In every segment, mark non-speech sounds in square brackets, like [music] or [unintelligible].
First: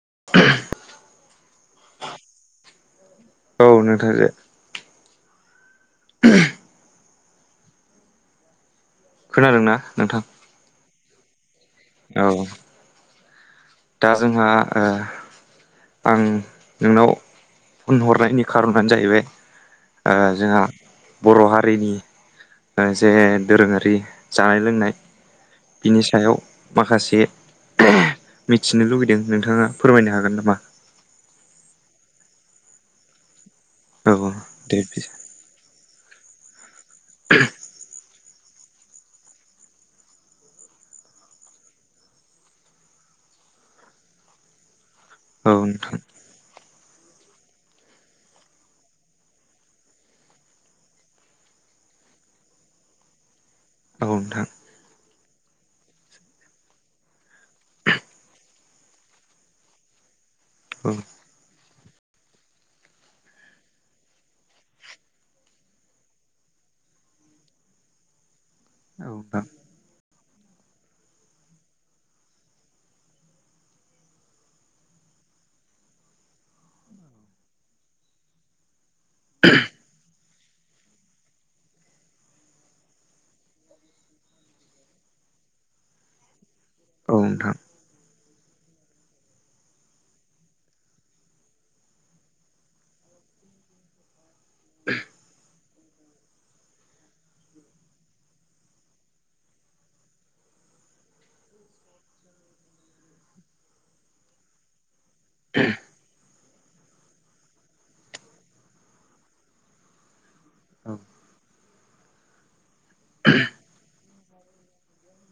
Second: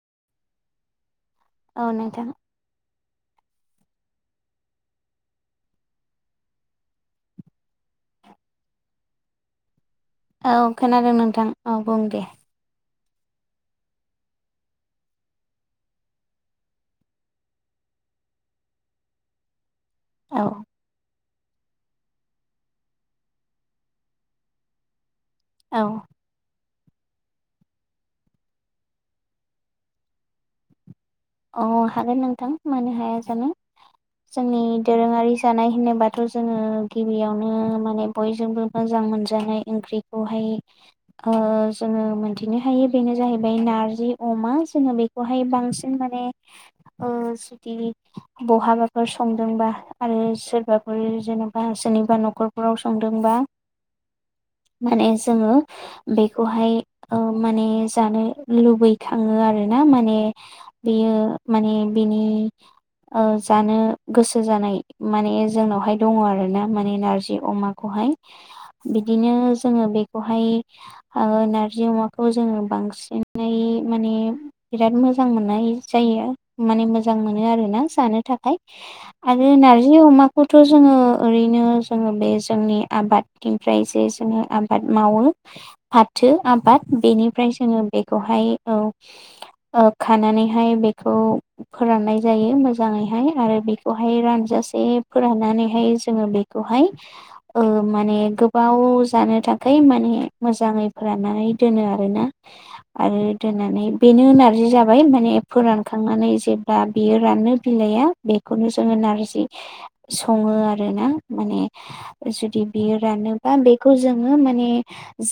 [inaudible] [unintelligible] अ' नोंथां औ नोंथां खोनादों ना? औ खोनादों नोंथां औ बुं दे। दा जोंहा ओ आं नोंनाव फन हरनायनि खार'नानो जाहैबाय ओ औ जोंहा बर' हारिनि जे दोरोङारि जानाय लोंनाय। औ बिनि सायाव माखासे मिथिनो लुबैदों नोंथाङा फोरमायनो हागोन नामा? अ हागोन नोंथां मानो हाया जानो औ औ जोंनि दे दोरोङारि जानाय होनोबा थ' जोङो गिबियावनो माने बयजोंबो मोजां मोनजानाय ओंख्रिखौहाय ओ जोङो मोनथिनो हायो बेनोनो जाहैबाय नारजि अमा ज बेखौ औ बांसिन। नोंथां ने ओ जुदि बहाबाफोर संदोंबा आरो सोरबाफोर जेन'बा सोरनिबा न'खरफोराव संदोंबा औ नोंथां। माने जोङो बेखौहाय ओ माने जानो लुबैखाङो आरोना माने औ बेयो माने बिनि ओ जानो गोसो जानाय माने जोंनावहाय दङ आरोना माने नारजि अमाखौहाय औ बिदिनो नोंथां जोङो बे खौहाय नारजि अमाखौ जोङो बांसिनै माने बिराद मोजां। मोजां मोननाय। जायो माने मोजां मोनो आरोना जानो थाखाय आरो नारजि अमा खौथ' जोङो ओरैनो जोङो बे जोंनि आबादनिफ्राय जे जोङो आबाद मावो। फाथो। आबाद औ बेनिफ्राय नोंथां जोङो बेखौहाय खानानै बेखौ फोरनाय जयो मोजांयैहाय आरो बेखौ दसे फोरनानै हाय मे गोबाव जानो थाखाय माने मोजां। फोरानानै दोनो आरोना आरो दोननानै बेनो नारजि जाबाय माने फोरानखांनानै जेब्ला बियो रानो बिलाइया बेखौनो जोङो नारजि सङो आरोना माने जुदि बियो रानोबा बेखौ जों माने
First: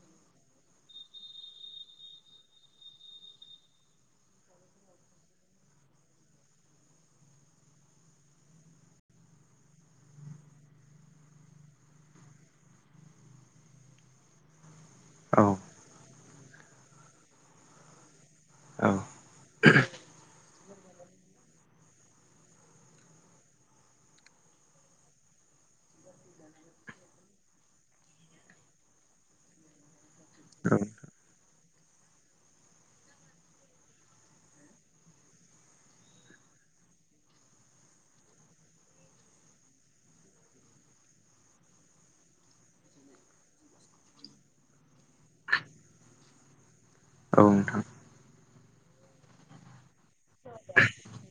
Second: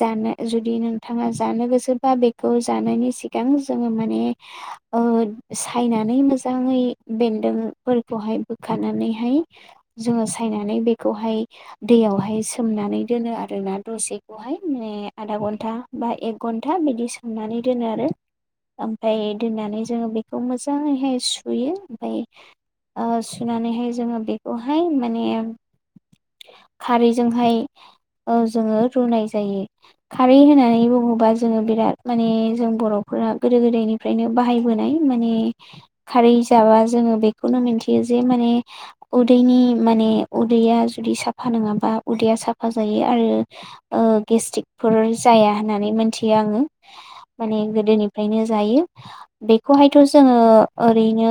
जानो जुदि नोंथाङा जानो गोसोबा बेखौ जानायनि सिगां जो माने ओ सायनानै मोजाङै बेन्दोंफोरखौहाय बोखारनानैहाय जोङो सायनानै बेखौहाय दैयावहाय सोमनानै दोनो आरो ना दसेखौहाय मे आधा औ घन्टा बा एक घन्टा बिदि संनानै दोनो आरो औ ओमफ्राय दोननानै खौ मोजाङैहाय सुयो ओमफाय ओ सुनानैहाय जोङो बेखौहाय माने खारैजोंहाय औ जोङो रुनाय जायो खारै होननानै बुङोबा जोङो बिराद माने जों बर'फोर बेफोर गोदो गोदायनिफ्रायनो बाहायबोनाय माने खारै जाबा जोङो बेखौनो मिथियो जे माने उदैनि माने उदैया जुदि साफा नङाबा उदैया साफा जायो आरो गेस्टि्रिकफोर जाया होननानै मिथियो आङो औ माने नोंथां गोदोनिफ्रायनो जायो। बेखौहायथ' जोङो ओरैनो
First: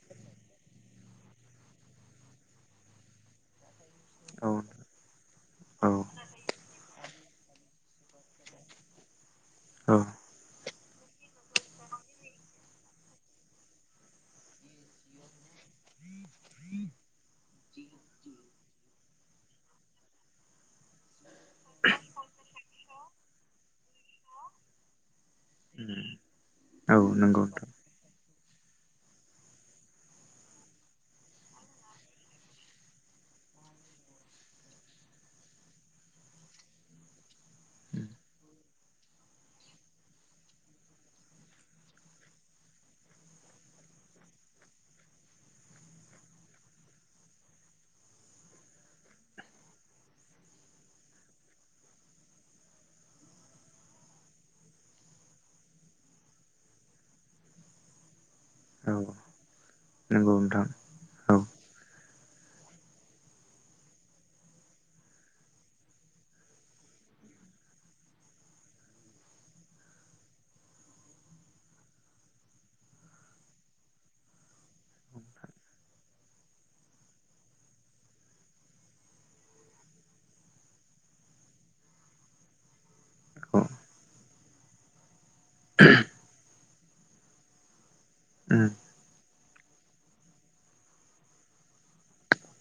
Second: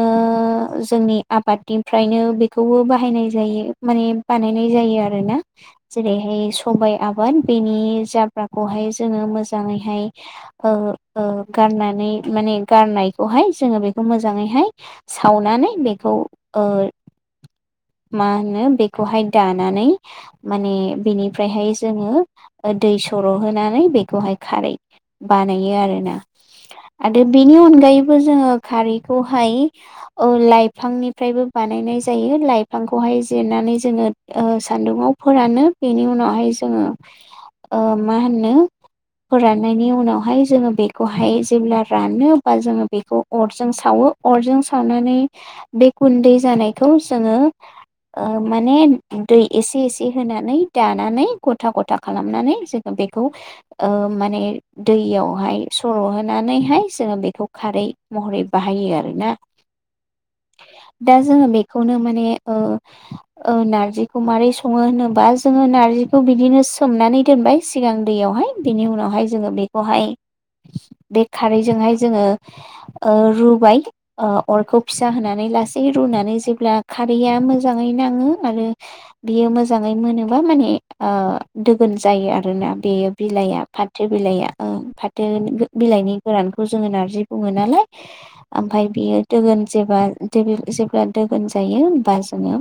जोंनि आबादनिफ्रायनो बेखौबो बाहाय माने औ बनाय जायो आरोना औ जेरैहाय स आबाद बेनि जाब्राखौहाय जोङो औ मोजाङैहाय गारनानै माने गारनायखौहाय जोङो बेखौ मोजाङैहाय सावनानै बेखौ [inaudible] मा होनो बेखौहाय दानानै माने बेनिफ्रायहाय जोङो दै सर' होनानै बेखौहाय खारै बानायो आरोना औ आरो नंगौ बिनि नोंथां अनगायैबो जोङो खारैखौहाय लाइफांनिफ्रायबो बानायनाय जायो लाइफांखौहाय जे नानै जोंङो सान्दुुंआव फोरानो बेनि उनावहाय जोङो मा होनो फोराननायनि उनावहाय जोङो बेखौहाय जेब्ला रानो बा जोङो बेखौ अरजों सावो अरजों सावनानै बे गुन्दै जानायखौ जङो माने दै एसे एसे होनानै दानानै गथा गथा खालामनानै जोङो बेखौ माने दैयावहाय सर'हानैहाय जोङो बेखौ खारै महरै बाहायो औ आरोना नंगौ नोंथां दा औ जोङो बेखौनो माने औ नार्जिखौ माबोरै सङो होनोबा जोङो नार्जिखौ बिदिनो सोमनानै दोनबाय सिगां दैहाय बेनि उनाहाय जों बेखौहाय दै खारै बेखौहाय जोंडो ओ रुबाय ओ अरखौ फिसा होनानै लासै रुनानै जेब्ला दा खारैया मोजाङै नाङो आरो बियो मोजाङै मोनोबा माने दोगोन जायो आरोना बेयो बिलाइया औ फाथो बिलाइया बिलाइनि गोरानखौ जोङो नारजि बुङो नालाय उम ओमफ्राय बियो दोगोन जे जेब्ला दोगोन जायो होमबा जोङो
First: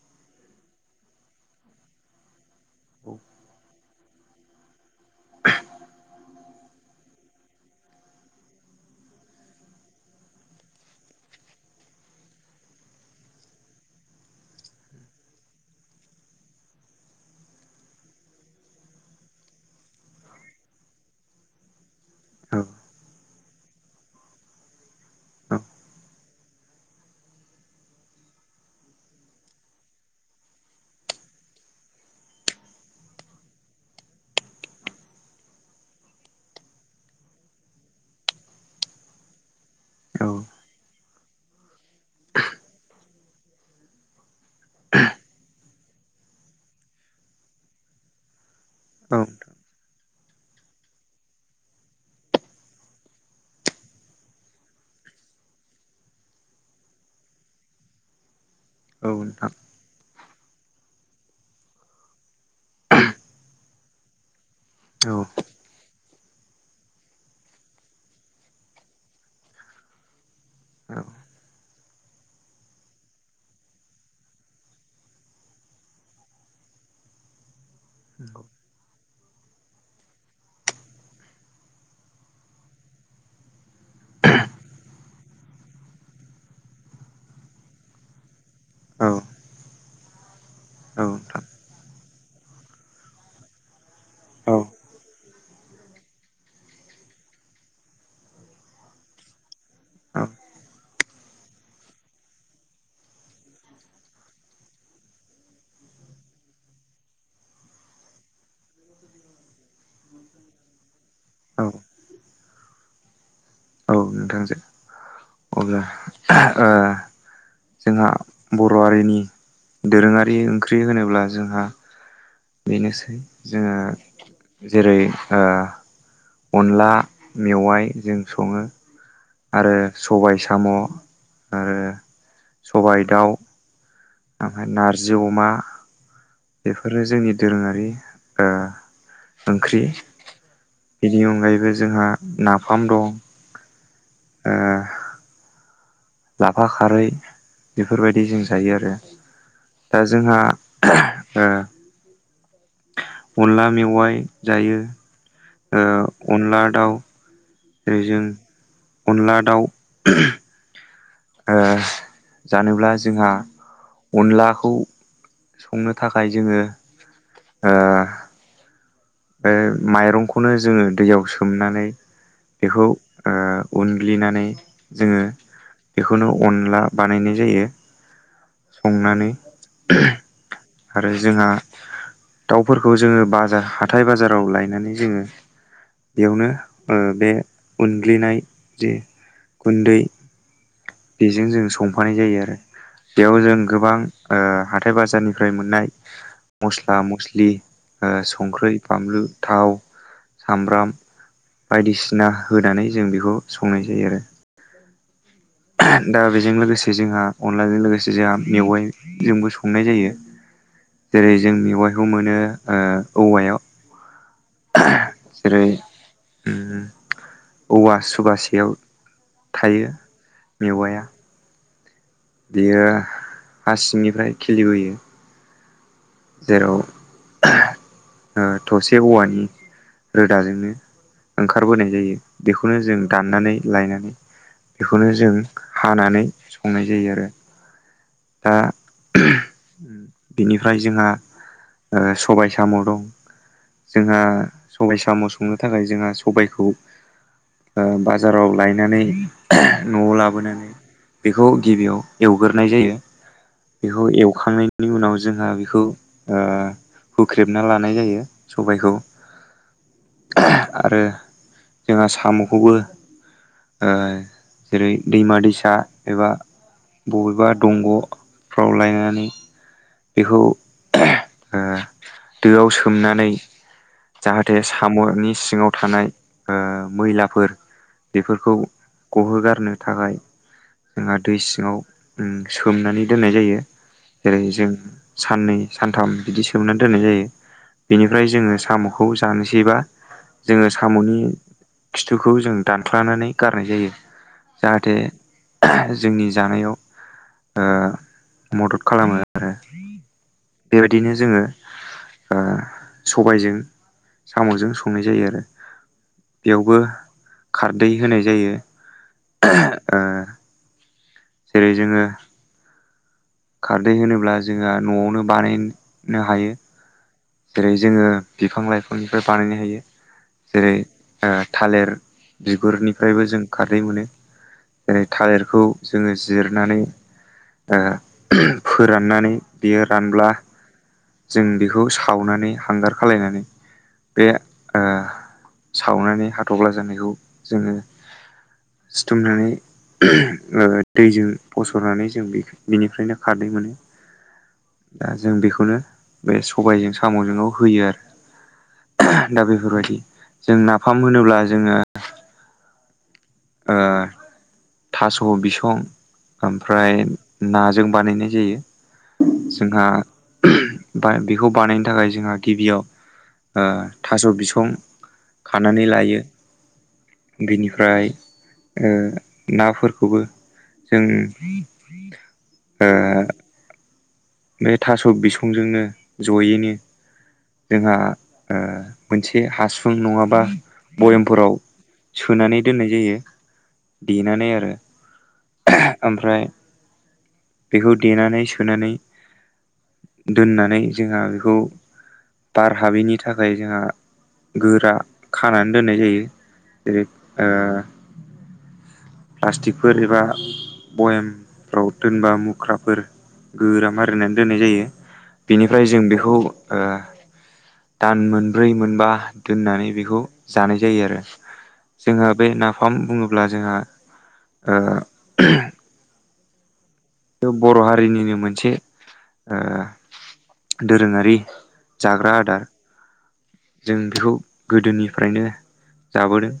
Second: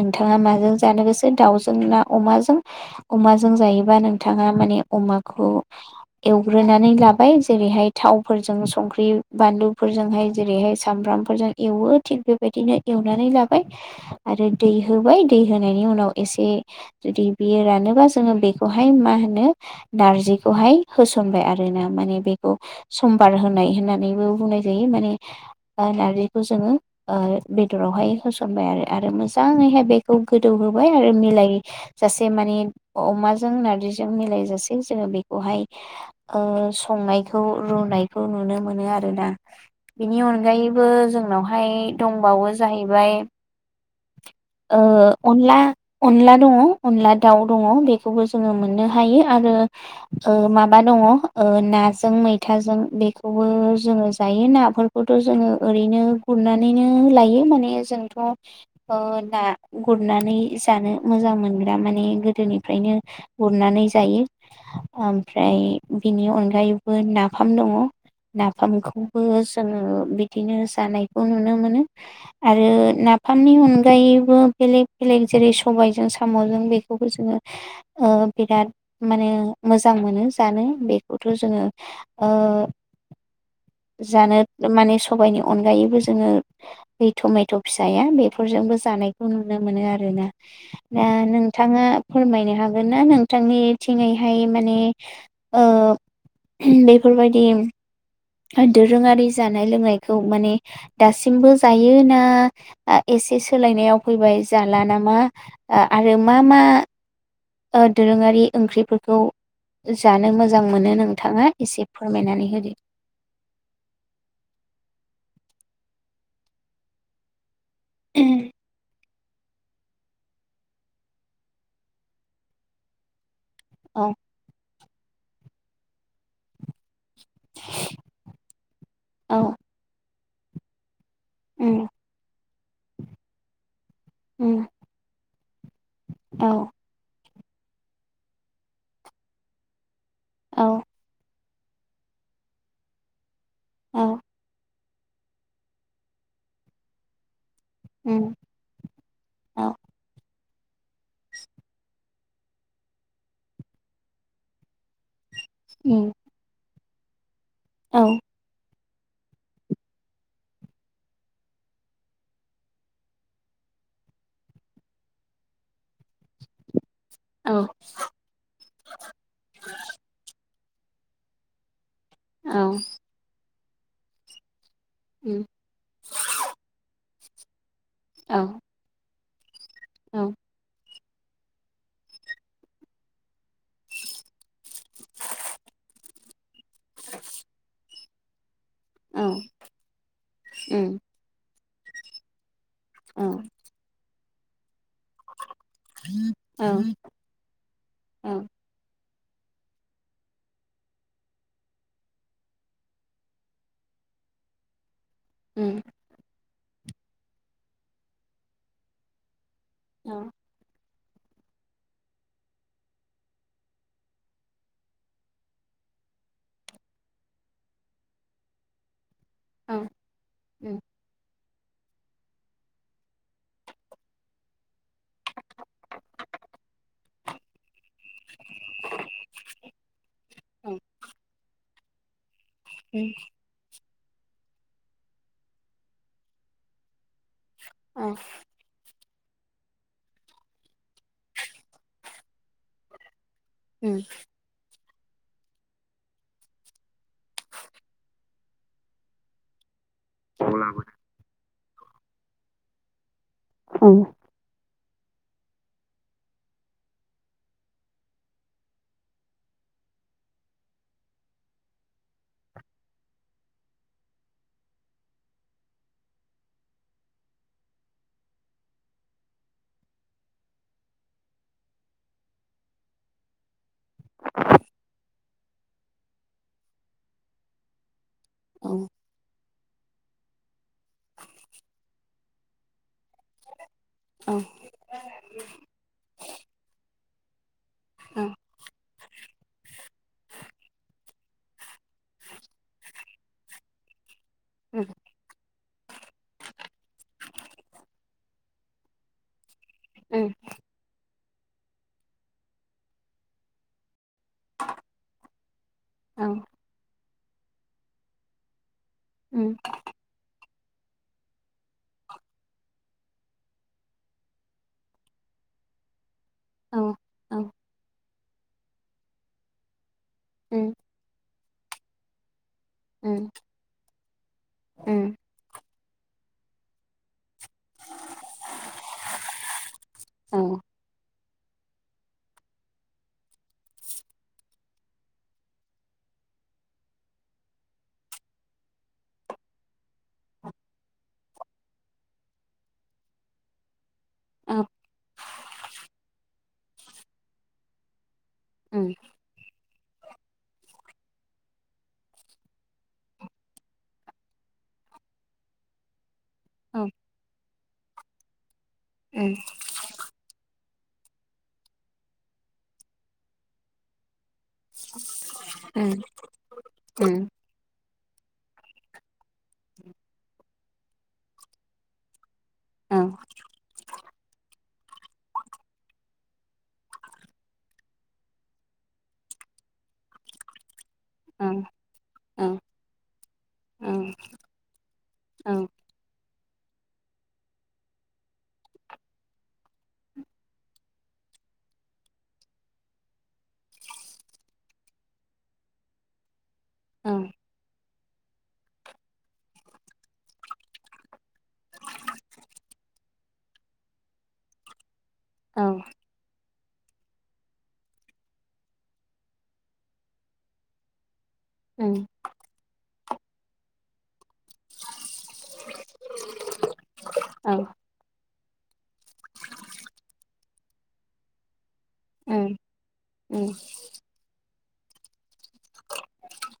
नोंथाङा मानो जानो गोसो दाउजों ना अमाजों औ अमाजों जायोबा नोंथाङा माने अमाखौ एवग्रोनानै लाबाय जेरैहाय थावफोरजों संख्रि बानलुफोरजोंहाय जेरैहाय सामब्रामफोरजों एवो थिग बेबायदि बिदिनो एवनानै लाबाय आरो दै होबाय दै होनायनि उनाव एसे जु दै रानोबा ज बेखौ मा होनो नारजिखौ होसनबाय आरोना म औ सम [unintelligible] बार होनाय होननानैबो बुंनाय जायो माने नारजिखौ जोङो बेदरावहाय होसनबाय आरो मोजाङैहाय बेखौ गोदौ होबाय आरो मिलाय जासे माने अमाजों नारजिजों मेलायजासे जोडो बेखौहाय ओ संनाय खौ रुनायखौ नुनो मोनो आरोना बेनि नोंथां औ अनगायैबो जों उनावहाय दंबावो जाहैबाय अनला अनला दङ अनला दाउ दङ बेखौबो जोङो नो ह औ आरो मा द [unintelligible] जों मैथाजों बेखौबो जोङो जायो नाफोरखौथ' जोङो ओरैनो गुरनानैनो लायो माने जोंथ' औ ना नोंथां गुरनानै जानो मोजां मोनग्रा माने गोदोनिफ्रायनो गुरनानै जायो। ओमफ्राय बिनि अनगायैबो नाफाम दङ नाफामखौबो जोङो बिदिनो जानायखौ नुनो मोनो आरो ना बिाफाननि अनगायैबो बेलेग बेलेग जेरै सबायजों साम'जों बेखौबो जोङो बिराद माने मोजां मोनो जानो बेखौथ' जोङो ओ जानो माने सबायनि अनगायैबो जोङो ब टमेट' फिसाया बे फोरजोंबो जानायखौ नुनो मोनो आरोना, दा नोंथाङा फोरमायनो हागोन ना नोंथांनिथिंङैहाय औ माने ओ बेफोरबायदि दोरोङारि जानाय लोंनायखौ माने दासिमबो जायोना एसे सोलायनायाव फैबाय जाला नामा? आरो मा मा दोरोङारि ओंख्रिफोरखौ जानो मोजां मोनो नोंथाङा एसे फोरमायनानै होदो। औ नोंथांजो अब्ला जोंहा बर' हारिनि दोरोङारि ओंख्रि होनोब्ला जोंहा बेनोसै जोङो औ जेरै अनला मेवाइ जों सङो औ आरो सबाय साम' आरो उम सबाइ, दाउ उम ओमफ्राय नारजि अमा औ बेफोरो जोंनि दोरोङारि ओंख्रि औ बेनि अनगायैबो जोंहा नाफाम दं औ लाफा खारै उम बेफोरबायदिजों जायो आरो औ दा जोंहा [inaudible] अनला मेवाइ जायो, उम अनला दाउ जेरै औ जों अनला दाउ जानोब्ला जोंहा अनलाखौ संनो थाखाय जोङो औ ओ माइरंखौनो जोङो दैयाव सोमनानै औ बेखौ उनग्लिनानै जोङो उम बेखौनो अनला बानायनाय जायो औ संनानै औ आरो जोंहा दाउफोरखौ जोङो बाजार हाथाय बाजाराव लायनानै जोङो बेयावनो बे उनग्लिनाय जे गुन्दै उम बेजों जों संफानाय जायो आरो, बेयाव औ जों गोबां हाथाय बाजारनिफ्राय मोननाय औ उम औ मस्ला-मस्लि, संख्रै, बामलु थाव, सामब्राम बायदिसिना होनानै जों बेखौ संनाय जायो आरो। उम दा बेजों लोगोसे जोंहा अनलाजों लोगोसे जोंहा मेवाइजोंबो स संनाय जायो जेरै जों मेवायखौ मोनो औवायाव जेरै औवा सुबासेयाव औ थायो मेवाया बियो हा सिंनिफ्राय खिलिबोयो जेराव थसे औवानि रोदाजोंनो ओंखारबोनाय जायो बेखौनो उम जों दाननानै लायनानै बेखौनो जों हानानै संनाय जायो आरो औ दा बिनिफ्राय जोंहा सबाय-साम' दं जोंहा सबाइ साम' संनो थाखाय जोंहा सबायखौ बाजाराव लायनानै न'आव लाबोनानै उम बेखौ गिबियाव एवग्रोनाय जायो औ बेखौ उम एवखांनायनि बेनि उनाव जोंहा बेखौ हुख्रेबना लानाय जायो सबाइखौ आरो जोंहा साम'खौबो जेरै दैमा- दैसा एबा बबेबा दंग' फ्राव लायनानै बेखौ ओ दोआव सोमनानै जाहाथे साम'नि सिङाव थानाय मैलाफोर बेफोरखौ औ गहोगारनो थाखाय जोंहा दै सिङाव ओम सोमनानै दोननाय जायो औ जेरै जों साननै, सानथाम बिदि सोमनानै दोननाय जायो बेनिफ्राय जोङो साम'खौ जानोसैबा जोङो साम'नि खिथुखौ जों दानख्लानानै गारनाय जायो जाहाथे जोंनि जानायाव मदद खालामो आरो बेबायदिनो जोङो ओ सबायजों साम'जों संनाय जायो आरो। बेयावबो खारदै होनाय जायो। ओहो ओ जेरै जोङो खारदै होनोब्ला जोंहा न'आवनो बानायनो हायो। जेरै जोङो बिफां-लाइफांनिफ्राय बानायनो हायो जेरै -ओ थालिर बिगुरनिफ्रायबो जों खारदै मोनो। जेरै थालिरखौ जोङो जिरनानै ओ ओहोम फोराननानै बियो रानब्ला जों बेखौ सावनानै हांगार खालायनानै बे ओ सावनानै हाथब्ला जानायखौ जोङो सिथुमनानै ओहोम ओ दैजों फसरनानै जों बिखौ बिनिफ्रायनो खारदै मोनो। ओ जों बेखौनो बे स सबायजों साम'जों होयो आरो ओहो दा बेफोरबायदि जोंना फाम होनोब्ला जोङो ओ थास' बिसं ओमफ्राय नाजों बानायनाय जायो जोंहा। फाय बेखौ बानायनो थाखाय जोंहा गिबियाव ओ थास' बिसं खानानै लायो बिनिफ्राय ओ नाफोरखौबो जों [inaudible] ओ बे थास' बिसंजोंनो ज'यैनो जोंहा ओ मोनसे हासुं नङाबा भयेमफोराव सोनानै दोननाय जायो देनानै आरो। ओहो ओमफ्राय बेखौ देनानै सोनानै दोननानै जोंहा बेखौ बार हाबैनि थाखाय जोंहा गोरा खानानै दोननाय जायो जेरै ओ प्लास्टिकफोर एबा बयमफ्राव दोनबा मुख्राफोर गोरा मारिनानै दोननाय जायो। बेनिफ्राय जों बेखौ ओ दान मोनब्रै मोनबा दोननानै बेखौ जानाय जायो आरो। जोंहा बे नाफाम बुङोब्ला जोंहा ओ बे बर' हारिनिनो मोन से ओ दोरोङारि जाग्रा आदार। जों बेखौ गोदोनिफ्रायनो जाबोदों।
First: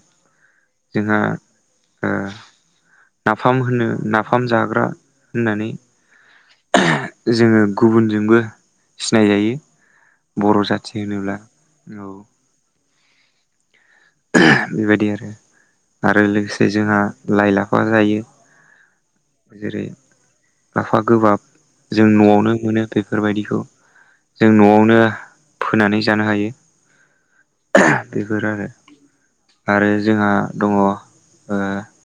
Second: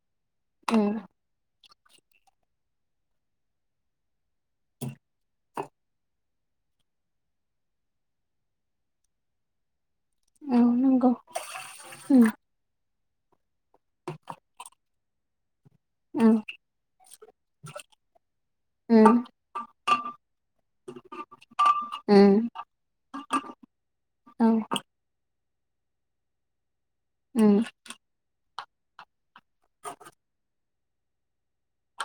जोंहा ओ नाफाम होनो नाफाम जाग्रा होननानै जोङो गुबुनजोंबो सिनायजायो। बर' जाथि होनोब्ला औ। ओहो बेबायदि आरो आरो लोगोसे जोंहा लाइ, लाफा जायो। ओम। जेरै लाफा गोबाब जों न'आवनो नंगौ मोनो बेफोरबायदिखौ जों न'आवनो फोनानै जानो हायो औ ओहो बेफोर आरो आरो जोंहा दङ ओ